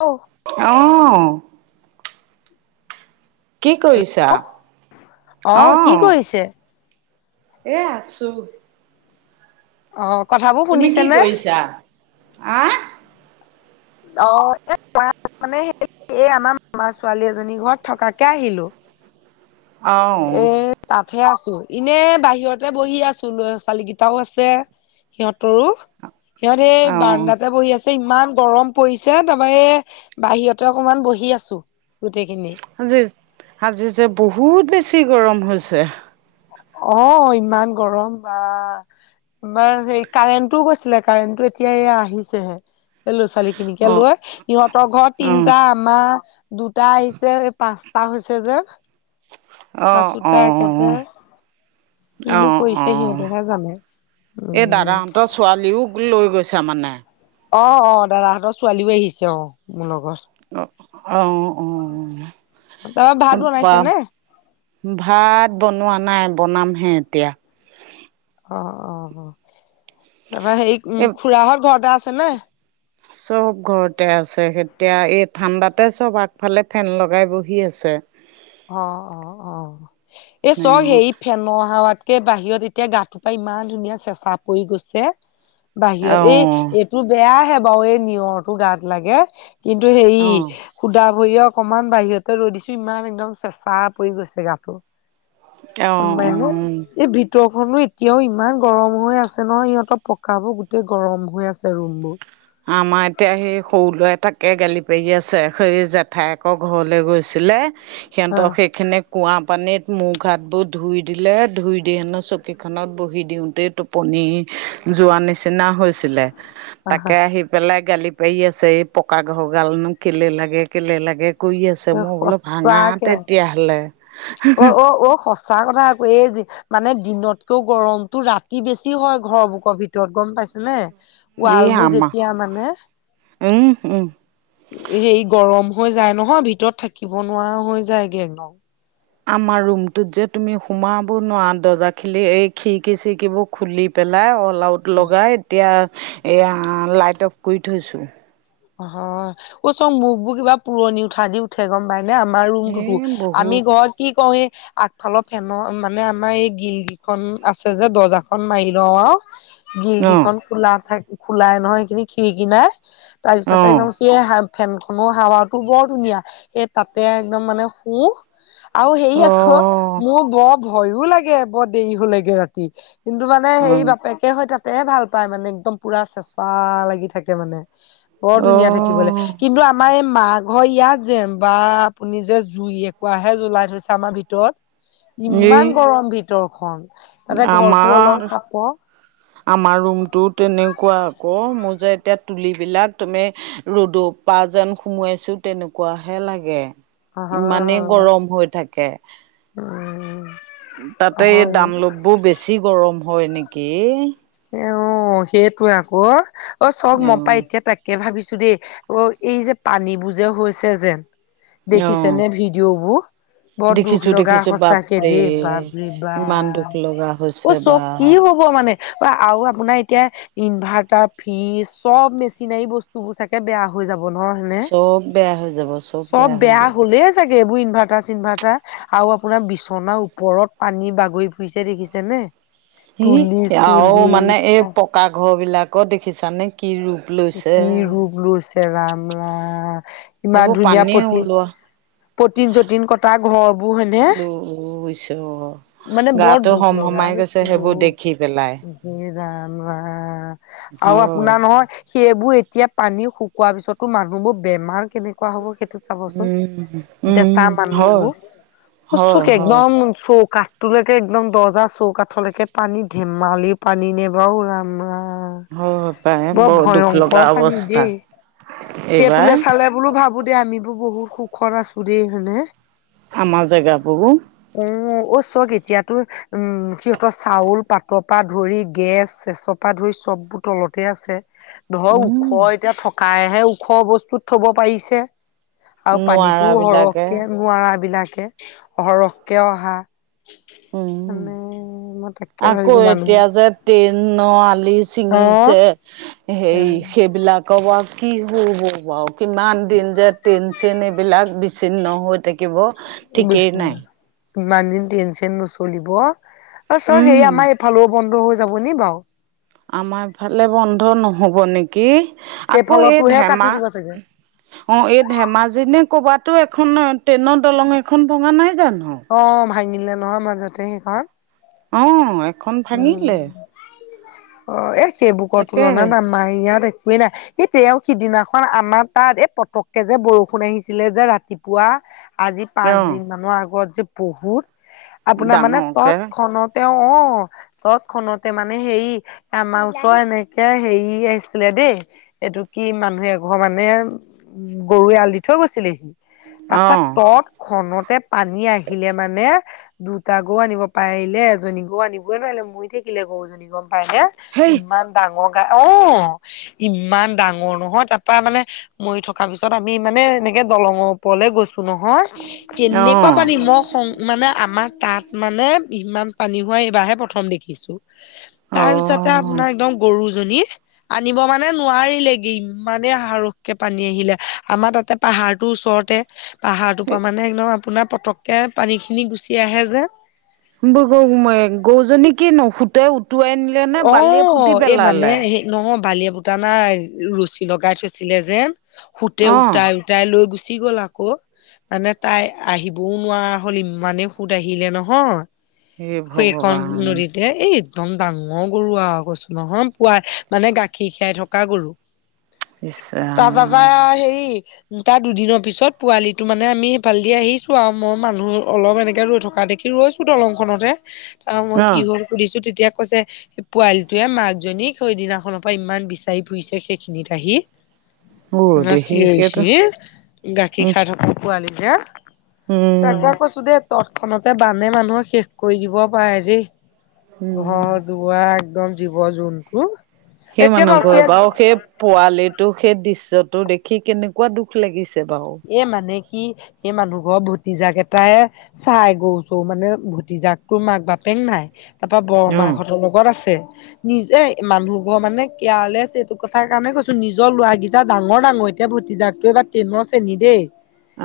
অঁ'। অ'। কি কৰিছা? অ। কি কৰিছে এ আছো। অ কথাবোৰ। তুমি শুনিছে কি নে? কৰিছা? হ। অ এইে এই আমাৰ মামাৰ ছোৱালী এজনীৰ ঘৰত থকাকে আহিলো। [inaudible] এ অ'। তাতহে আছো। এনে বাহিৰতে বহি আছো ল'ৰা ছোৱালী কেইটাও আছে। সিহঁতৰো, সিহঁত সেই অহ বাৰ্দাতে বহি আছে ইমান গৰম পৰিছে তাৰপাৰ এই বাহিৰতে অকমান বহি আছো গোটেইখিনি। আজি আজি যে বহুত বেছি গৰম হৈছে। অ ইমান গৰম বা। বা হে কাৰেণ্টটোও গৈছিলে কাৰেণ্টটো এতিয়া আহিছেহে। এই ল'ৰা ছোৱালী খিনিকে অ লৈ সিহঁতৰ ঘৰত অ তিনিটা আমা দুটা আহিছে পাঁচটা হৈছে যে। অ অ পাঁচোটা একেবাৰে কিনো অ', কৰিছে অ', সিহঁতেহে জানে এই উম দাদাহঁতৰ ছোৱালীও লৈ গৈছে মানে। অ অ দাদাহঁতৰ ছোৱালীও আহিছে অ মোৰ লগত। অ অ তাৰপৰা ভাত বনাইছে নে [unintelligible] ভাত বনোৱা নাই বনাম হে এতিয়া। অ অ অ তাৰপৰা হেৰি এই খুৰাহত ঘৰতে আছে নে? চব ঘৰতে আছে। এতিয়া এই ঠাণ্ডাতে চব আগফালে ফেন লগাই বহি আছে। অ অ অ অ এই অ চব হেৰি ফেনৰ হাৱাতকে বাহিৰত এতিয়া গাটোৰপা ইমান ধুনীয়া চেঁচা পৰি গৈছে। বাহিৰত এই এইটো বেয়াহে বাৰু এই নিয়ৰটো গাত লাগে। কিন্তু হেৰি অ সুধা ভৰিয়ে অকমান বাহিৰতে ৰৈ দিছো। ইমান একদম চেচা পৰি গৈছে গাটো। [unintelligible] উম [unintelligible] এতিয়াতো ইমান গৰম হৈ আছে নহয় সিহঁতৰ পকাবোৰ গোটেই গৰম হৈ আছে ৰুম বোৰ। আমাৰ এতিয়া সেই সৰু ল'ৰা। তাকে গালি পাৰি আছে সেই জেঠাই একৰ ঘৰলে গৈছিলে। সিহঁতক আহ সেইখিনি কুঁৱা পানীত মোখ হাতবোৰ ধুই দিলে, ধুই দি হেনো চকীখনত বহি দিওঁতেই তুপনি যোৱা নিচিনা হৈছিলে। আহা তাকে আহি পেলাই গালি পাৰি আছে এই পকা ঘৰ গালনো কেলে লাগে কেলে লাগে কৰি আছে। এ মই বোলো ভাঙা সঁচাকে তেতিয়াহ'লে। অ অ অ সঁচা কথা কৈয়ে যি মানে দিনতকেও গৰমতটো ৰাতি বেছি হয় ঘৰৰ বুকৰ ভিতৰত গম পাইছো নে। ই ৱাল বোৰ আমা যেতিয়া মানে উম উম হে গৰম হৈ যায় নহয় ভিতৰত থাকিব নোৱাৰা হৈ যায়গে একদম। আমাৰ ৰুমটোত যে তুমি সোমাব নোৱাৰা দজাখিলি এই খিৰিকী চিৰিকিবোৰ খুলি পেলাই অ'। পলাউত লগাই এতিয়া এইয়া লাইট অফ কৰি থৈছোঁ। অ চং মোকবোৰ কিবা পুৰণি উঠা দি উ ঠে গম পাইনে আমাৰ ৰুমটোতো এই আমি বহুত ঘৰত কি কৰে এ আগফালৰ ফেন মানে আমাৰ এই গিল কেইখন আছে যে দৰ্জাখন মাৰি লওঁ আৰু। অঁ খিৰিকিখন খোলা থাক খোলাই নহয় সেইখিনি খিৰিকি নাই তাৰ পিছতে অঁ একদম [inaudible] সেই [unintelligible] ফেনখনৰ হাৱাটো বৰ ধুনীয়া সেই তাতে একদম মানে শুওঁ। আৰু হেৰি আকৌ অঁ মোৰ বৰ ভয়ো লাগে বৰ দেৰি হলেগে ৰাতি। [unintelligible] কিন্তু মানে সেই অঁ বাপেকে হয় তাতে ভাল পায় মানে একদম পুৰা চেঁচা লাগি থাকে মানে। [inaudible] বৰ ধুনীয়া থাকিবলৈ অঁ কিন্তু আ [unintelligible] আমাৰ এই মা ঘৰ ইয়াত যে বা আপুনি যে জুই একোৱাহে জ্বলাই থৈছে আমাৰ ভিতৰত। [inaudible] এই ইমান গৰম ভিতৰখন তাতে ঘৰটো অলপ আমাৰ চাপৰ। [inaudible] আমাৰ ৰুমটো তেনেকুৱা আকৌ মোৰ যে এতিয়া তুলিবিলাক তুমি [unintelligible] ৰ'দৰ পা যেন সুমোৱাইছো তেনেকুৱাহে লাগে। হয় [unintelligible] ইমানেই হয় গৰম হৈ থাকে। [unintelligible] উম [inaudible] তাতে এই হয় দামলভবোৰ বেছি গৰম হয় নেকি? [unintelligible] অঁ! সেইটোৱেই আকৌ অ চব ম‌ই পাই অ', এতিয়া তাকে ভাবিছো দেই অ [inaudible] এই যে পানীবোৰ যে হৈছে যেন অ', দেখিছেনে ভিডিঅ'বোৰ? [inaudible] বৰ দুখ দেখিছো লগা দেখিছো সঁচাকে বাপৰে দেই বাপৰে ইমান দুখ বাপ। লগা অ হৈছে বা চব কি হ'ব [unintelligible] [inaudible] মানে আৰু আপোনাৰ এতিয়া ইনভাৰ্টাৰ, ফ্ৰিজ চব মেচিনাৰী বস্তুবোৰ চাগ চাগে বেয়া হৈ যাব ন হয় নে? চব বেয়া হৈ যাব চব হৈ বেয়া যাব হলেই [inaudible] চাগে এইবোৰ ইনভাৰটাৰ-চিনভাৰটাৰ [unintelligible] আৰু আপোনাৰ বিচনাৰ ওপৰত পানী বাগৰি ফুৰিছে দেখিছে নে? [unintelligible] [inaudible] আৰু মানে এই পকা ঘৰ বিলাকো দেখিছানে কি ৰূপ [unintelligible] কি ৰূপ লৈছে ৰাম-ৰাম সেইবোৰ ইমান ধুনীয়া পানী প্ৰতি [inaudible] ওলোৱা পটিন-চটিন কটা ঘৰবোৰ হয়নে। [inaudible] অ ঈশ্বৰ [inaudible] মানে বৰ দুখ লগা হৈছে দেখি পেলাই [inaudible] এ ৰাম-ৰাম আৰু হয় আপোনাৰ নহয় সেইবোৰ এ [unintelligible] এতিয়া পানী শুকোৱাৰ পিছতো মানুহবোৰ বেমাৰ কেনেকুৱা হ'ব সেই [inaudible] উম [inaudible] ডেকা হয় হয় মানুহবোৰ [inaudible] হয় একদম চৌকা। তোলৈকে একদম দৰ্জা চৌকাঠলৈকে পানী ধেমালি পানী নে বাৰু ৰাম-ৰাম। হয় পাই [inaudible] বৰ দুখ লগা ভয়ংকৰ পানী অৱস্থা দেই। সেই এইবাৰ তোলে চালে [unintelligible] বোলো ভাবো দে আমি বহুত সুখত আছো দেই হয় নে? [inaudible] আমাৰ জেগাবোৰ। [unintelligible] উম! অ চক এতিয়া তোৰ [unintelligible] উম! সিহঁতৰ চাউল পাতৰ পৰা ধৰি গেছ-চেচৰ পৰা ধৰি চববোৰ তলতে আছে। [unintelligible] ধৰক উম ওখ এতিয়া থকাইহে ওখ বস্তুত থব পাৰিছে আৰু পানীত [unintelligible] তো নোৱাৰা বিলাকে সৰহকে নোৱাৰাবিলাকে সৰহককে অহা [inaudible] উম মানে মই তাকে আকৌ ভাবিছো মানুহবোৰ এতিয়া যে [inaudible] ট্ৰেইনৰ আলি ছিঙিছে সেই-সেইবিলাক [unintelligible] ক'বা কি হব [inaudible] কিমান যে ট্ৰেইন-চেইন এইবিলাক [inaudible] চিন্ন হৈ থাকিব। [inaudible] ঠিকেই নাই [inaudible] ইমান দিন ট্ৰেইন-চেইন নচলিব। আৰু চ‌ওক সেই উম আমাৰ এইফালেও বন্ধ হৈ যাব নি বাৰু? [unintelligible] আমাৰ ফালে বন্ধ নহ'ব নেকি? আকৌ এই সেইফালতোহে কাটি ধেমা দিব চাগে [unintelligible] অঁ! এই ধেমাজি নে ক'বাতো এখন ট্ৰেইনৰ দলং এখন ভঙা নাই জানো? [inaudible] অঁ! ভাঙিলে নহয় মাজতে সেইখন। [inaudible] অ, এখন ভাঙিলে। উম অ, এই সেইবোকৰ তাকেহে তুলনাত আমাৰ ইয়াত একোৱেই নাই। সেই তেওঁ সিদিনাখন আমাৰ তাত, এই পতককে যে বৰষুণ আহিছিলে যে ৰাতিপুৱা। আজি পাঁচ অঁ দিন মানৰ আগত যে বহুত, আপোনাৰ মানে ডাঙৰকে তৎক্ষণত তেওঁ, অ, তত, খতে মানে হেৰি আমাৰ ওচৰ এনেকে হেৰি আহিছিলে, দেই এইটো কি মানুহে এঘৰ মানে, গৰুৱে আল দি থৈ গৈছিলেহি। তপা, অঁ তত খনতে, পানী আহিলে মানে, দুটা গৰু আনিব পাৰিলে। জনী, গৰু আনিবই নোৱাৰিলে, মৰি থাকিলে গৰু জনী গম পাইনে, সেই ইমান ডাঙৰ গায়। অ, ইমান ডাঙৰ নহয়, তাৰ পা, মানে মৰি থকাৰ পিছত আমি মানে, এনেকে দলঙৰ ওপৰলৈ গৈছো। নহয়, কেনেকুৱা অঁ পানী মই স, মানে আমাৰ তাত মানে ইমান পানী হোৱা এইবাৰহে প্ৰথম দেখিছো, তাৰ পিছতে অঁ আপোনাৰ একদম গৰুজনী আনিব মানে নোৱাৰিলেগে, ইমানে হাৰোক কে, পানী আহিলে, আমাৰ তাতে পাহাৰটোৰ ওচৰত। তে, পাহাৰটোৰ পৰা মানে একদম, আপোনাৰ পটক কৈ পানীখিনি গুচি আহে যে। ব, গৰুজনী কি নো, সুটে উটুৱাই নিলে নে, অ বালিয়ে পুতি এই মানে পেলালে। সেই নহয় বালিয় এ, পুটা নাই, ৰছী লগাই থৈছিলে যেন, সুতে অঁ উটাই তাই লৈ, গুচি গ'ল আকৌ। মানে তাই আহিবও নোৱাৰা হ'ল, ইমানেই সুত আহিলে নহয়। হে সেইখন ভগৱান নদীতে। এই একদম ডাঙৰ গৰু আৰু কৈছো নহয়, পুৱা, মানে গাখীৰ খীৰাই থকা গৰু। ইচ [inaudible] ৰাম হেৰি। তাৰ দুদিনৰ পিছত পোৱালিটো মানে, আমি সেইফালে দি আহিছো আৰু মই মানুহ অলপ এনেকে ৰৈ থকা দেখি ৰৈছো। দলংখনতে ত, মই কি অঁ হ'ল সুধিছো, তেতিয়া কৈছে পোৱালিটোৱে, মাক জনীক সেইদিনাখনৰ পৰা ইমান বিচাৰি ফুৰিছে সেইখিনিত আহি। অ ইমান দেহি সেইটো চিঞৰিছি, গাখীৰ উম খাই থকা পোৱালি হে। উম, তাকে কৈছো দেই, তত খনাতে বানে মানুহক শেষ কৰি দিব পাৰে দেই। উম ঘৰ- দুৱাৰ, একদম জীৱ-জন্তু। সেই মানুহ ঘৰে বাৰো সেই পোৱালিটো সেই দৃশ্যটো দেখি কেনেকুৱা দুখ লাগিছে বাৰু। এই মানে কি, সেই মানুহঘৰ ভতি জাক এটাই চাই গও-চও মানে, ভতিজাক তো, মাক-বাপেক নাই। তাৰপৰা, বৰ মাক অঁ হতৰ লগত আছে। নিজে, মানুহ ঘৰ মানে কেয়াৰলেছ এইটো কথা কাৰণে কৈছো, নিজৰ লৰাকেইটা ডাঙৰ, ডাঙৰ এ এতিয়া ভতিজাক টো এবাৰ ট্ৰেইনৰ শ্ৰেণী দেই,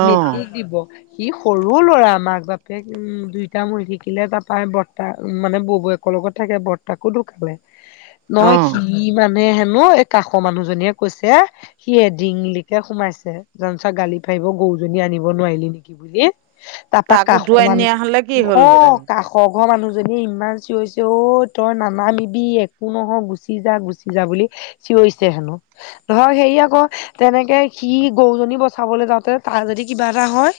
অঁ মেট্ৰিক দিব। সি, সৰু ল'ৰা মাক-বাপেক উম, দুইটা মৰি থাকিলে, তাপা বৰ্তা, মানে ববৈ লগত থাকে, বৰ্তাকো ঢুকালে, নহয় অঁ সি ইমান নে, হেনো এই কাষৰ মানুহজনীয়ে কৈছে, সিয়ে ডিঙি লৈকে সোমাইছে। জানচা গালি পাৰিব গৰুজনী আনিব নোৱাৰিলি, নেকি বুলি। তাপা তাক কাষ উটুৱাই মানুহ নিয়া হ'লে কি অ, হ'লহেঁতেন। কাষ [inaudible] মানুহজনীয়ে ইমান চিঞৰিছে অ, তই নানামিবি একো নহয়, গুচি যা, গুচি যা, বুলি। চিঞৰিছে হেনো, ধৰক হেৰি আকৌ তেনেকে সি গৰুজনী বচাবলৈ যাওঁতে তাৰ যদি কিবা এটা হয়,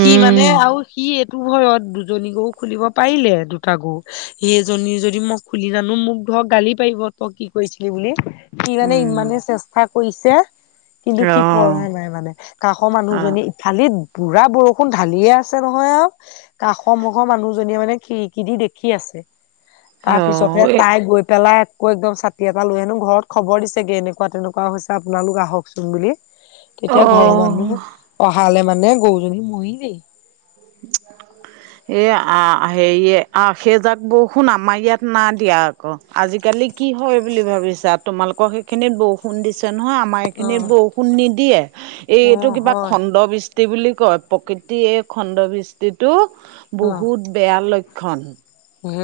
সি মানে আৰু সি ইটো ঘৰত দুজনী গৰু খুলিব পাৰিলে দুটা গৰু সেইজনী যদি মোক- খুলি জানো মোক ধৰ গালি পাৰিব তই কি কৰিছিলি বুলি। সি মানে উম। ইমানে চেষ্টা কৰিছে, কিন্তু সি- পৰা অ', নাই মানে। কাষৰ অ', মানুহজনী ইফালে বুঢ়া বৰষুণ ঢালিয়ে আছে নহয় আৰু। কাষৰ মুখৰ মানুহজনীয়ে মানে খিৰিকি দি দেখি আছে। তাৰ পিছতে এ তাই গৈ পেলাই- কৈ একদম চাতি এটা লৈ আনো, ঘৰত খবৰ দিছেগে এনেকুৱা তেনেকুৱা হৈছে আপোনালোক আহকচোন বুলি। তেতিয়া ঘৰৰ মানুহ অ'। অহালে মানে গৰুজনী মৰিলেই। এ' আঁহ হেৰিয়ে আঁহ সেইজাক বৰষুণ আমাৰ ইয়াত নাই দিয়া। আজিকালি কি হয় বুলি ভাবিছা তোমালোকৰ সেইখিনিত বহু- বৰষুণ দিছে নহয়, আমাৰ অ এইখিনিত বৰষুণ নিদিয়ে। অ এইটো কিবা হয় খণ্ড খণ্ডবৃষ্টি- বুলি কয়, প্ৰকৃতিয়ে খণ্ডবৃষ্টিটো বহুত বেয়া লক্ষণ। হুম।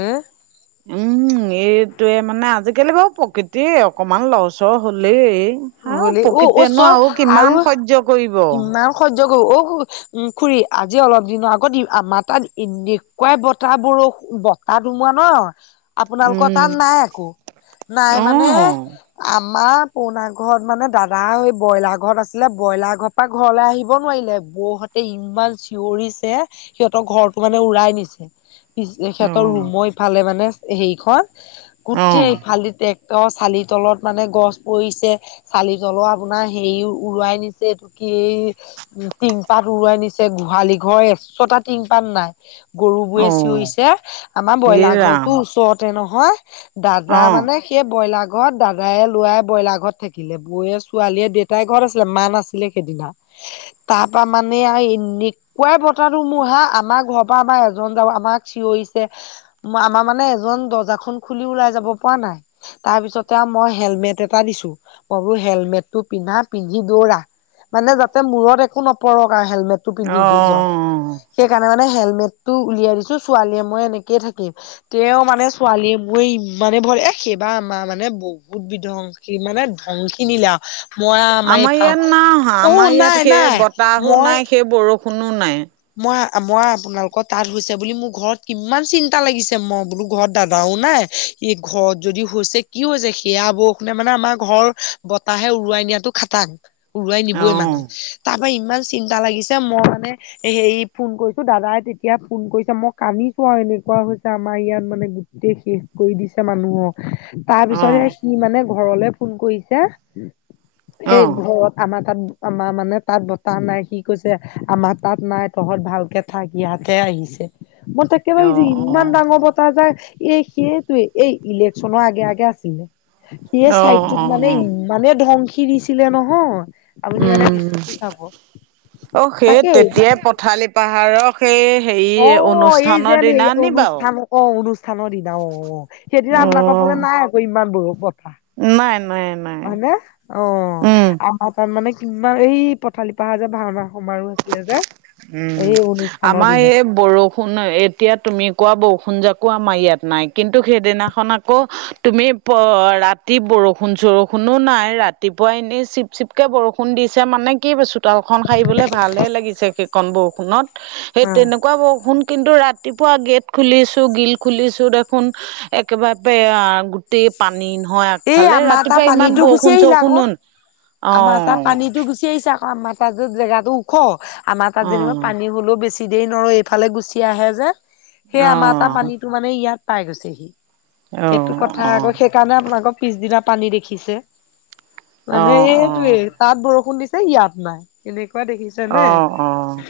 উমঁ। উম' এইটোয়ে মানে, আজিকালি বাৰু প্ৰকৃতিয়ে অকণমান লৰচৰ হ'লেই। আৰু হলে অ অ প্ৰকৃতিয়ে চোৱা নো আৰু কিমান সহ্য কৰিব। কিমান সহ্য কৰিব। উম' খুুৰী, আজি অলপ দিনৰ আগত আমাৰ তা'ত এনেকুৱাই বতাহ, বৰষুণ তা'ত সোমোৱা ন' আপোনালোকৰ উম তা'ত নাই আকৌ। নাই অ মানে আমাৰ পনা- ঘৰত মানে দাদা ব্ৰইলাৰ ঘৰত আছিলে ব্ৰইলাৰ ঘৰৰ পৰা ঘৰলৈ আহিব নোৱাৰিলে। বৌ- তে ইমান চিঞৰিছে সিহঁতৰ ঘৰটো মানে উৰাই নিছে। সিহঁতৰ ৰুম ইফালে মানে হেৰিখন অ গোটেই অ ইফালে দি- তেওঁ চালি তলত মানে গছ পৰিছে। চালি জলোৱা আপোনাৰ হেৰি উৰুৱাই নিছে। এইটো কি এই- টিং পাত উৰুৱাই নিছে, গোহালি ঘৰ এচটা টিং পাত নাই। গৰু বোৰে অ চিঞৰিছে, আমাৰ এ ব্ৰইলাৰ ঘৰটো ৰাম ওচৰতে নহয়। দাদা অ মানে- সেই ব্ৰইলাৰ ঘৰত দাদাই লোৱাই ব্ৰইলাৰ ঘৰত- থাকিলে। বৌয়ে ছোৱালীয়ে দেউতাই ঘৰত আছিলে মাঁ নাছিলে সেইদিনা। তাৰ পৰা মানে আৰু এনে- কুৱা বতাহ- ধুমুহা, আমাৰ ঘৰৰ পৰা আমাৰ এজন যাও আমাক চিঞৰিছে। আমাৰ মানে এজন দৰ্জাখন খুলি ওলাই যাব পৰা নাই। তাৰ পিছতে আৰু মই হেলমেট এটা দিছো। ক'লো হেলমেট টো পিন্ধা-পিন্ধি দৌৰা, মানে যাতে মূৰত একো নপৰক আৰু হেলমেট- টো পিন্ধি অ যাওঁক। সেইকাৰণে মানে হেলমেটটো উলিয়াই দিছো ছোৱালীয়ে মই এনেকৈয়ে থাকিম। তেওঁ মানে ছোৱালীয়ে মোৰে ইমানে ভয় লাগে, এ' সেইবা আমাৰ মানে বহুত বিধংস। সি মানে ধ্বংসি নিলে আৰু। মই আও আমাৰ ইয়াত নাই অহা, আমাৰ ইয়াত সেই নাই বতাহো নাই, সেই বৰষুণো নাই। মই-মই আপোনালোকৰ তা'ত হৈছে বুলি মোৰ ঘৰত কিমান চিন্তা লাগিছে মই বোলো ঘৰত দাদাও নাই। এই ঘৰত যদি হৈছে, কি হৈছে, সেয়া বৰষুণে মানে আমাৰ ঘৰ বতাহে উৰুৱাই নিয়াটো খাটাং। তাক উৰুৱাই অ নিবই মানে। তাৰ পৰা ইমান চিন্তা লাগিছে মই মানে- হেৰি ফোন কৰিছো দাদাই তেতিয়া ফোন কৰিছে মই কান্দিছো আৰু এনেকুৱা হৈছে আমাৰ ইয়াত মানে। গোটেই শেষ কৰি দিছে মানুহক। তাৰ অ পিছতে সি মানে ঘৰলে ফোন কৰিছে। অ এই ঘৰত আমা তা'ত আমাৰ মানে তাত বতাহ নাই কি কৈছে আমা, তাত নাই তহঁত ভালকে থাক ইহতে আহিছে মই তাকে অ অ ভাবিছো ইমান ডাঙৰ ব, যাক এই সেইটোৱে এই ইলেকশনৰ আগে আগে আছিল, সি ই অ চাইডটোত অ মানে অ ইমানে ধ্বংসী দিছিলে নহয়, আপুনি মানে বিচুটি খাব! অঁ, সেই তাকেই তেতিয়াই পথালে, পাহাৰক সেই হেৰি অ এই অনুষ্ঠানৰ যেন দিনা হেৰি নি বা ও, অনুষ্ঠান অ অনুষ্ঠানৰ দিনা অ সেইদিনা অ আমাৰাকৰ ফালে নাই আকৌ ইমান বৰ পথা নাই নাই ন হয়নে অ আমাৰ তাত মানে কিমান এই পথালি পাহাৰ যে ভাওনা সমাৰো আছিলে যে উম এই অনুষ্ঠানৰ আমাৰ এই দিনত বৰষুণ এতিয়া তুমি কোৱা বৰষুণ জাকো আমাৰ ইয়াত নাই কিন্তু সেইদিনাখন আকৌ তুমি প ৰাতি বৰষুণ চৰষুণো নাই ৰাতিপুৱা এনেই চি চিপকে বৰষুণ দিছে মানে কি চোতালখন সাৰিবলে ল সেইখন বৰষুত সেই অ তেনেকুৱা বৰষুণ কিন্তু ৰাতিপুৱা গেট খুলিছো গিল খুলিছো দেখোন একেবাৰে গোটেই পানী নহয় এই আগফালে আমাৰ তাৰ ৰাতিপুৱা ইমান পানীতো গুচি বৰষুণ আহিলে আকৌ চষুণ, [unintelligible] অঁ আ আমাৰ তাত যে জেগাতটো ওখ আমাৰ তাত যেনিবা পানী অ হ'লেও বেছি, [unintelligible] এইফালে গুচি আহে যে সেই অ আমাৰ এটা পানীতটো মানে ইয়াত পাই গৈছেহি, সেইটো কথা অ অ আকৌ [unintelligible] সেইকাৰণে আপোনাল আকৌ পিছদিনা পানী দেখিছে মানে অ', এইটোয়ে, অ', তাত বৰষুণ দিছে ইয়াত নাই এনেকুৱা দেখিছে নে, অ', অ'।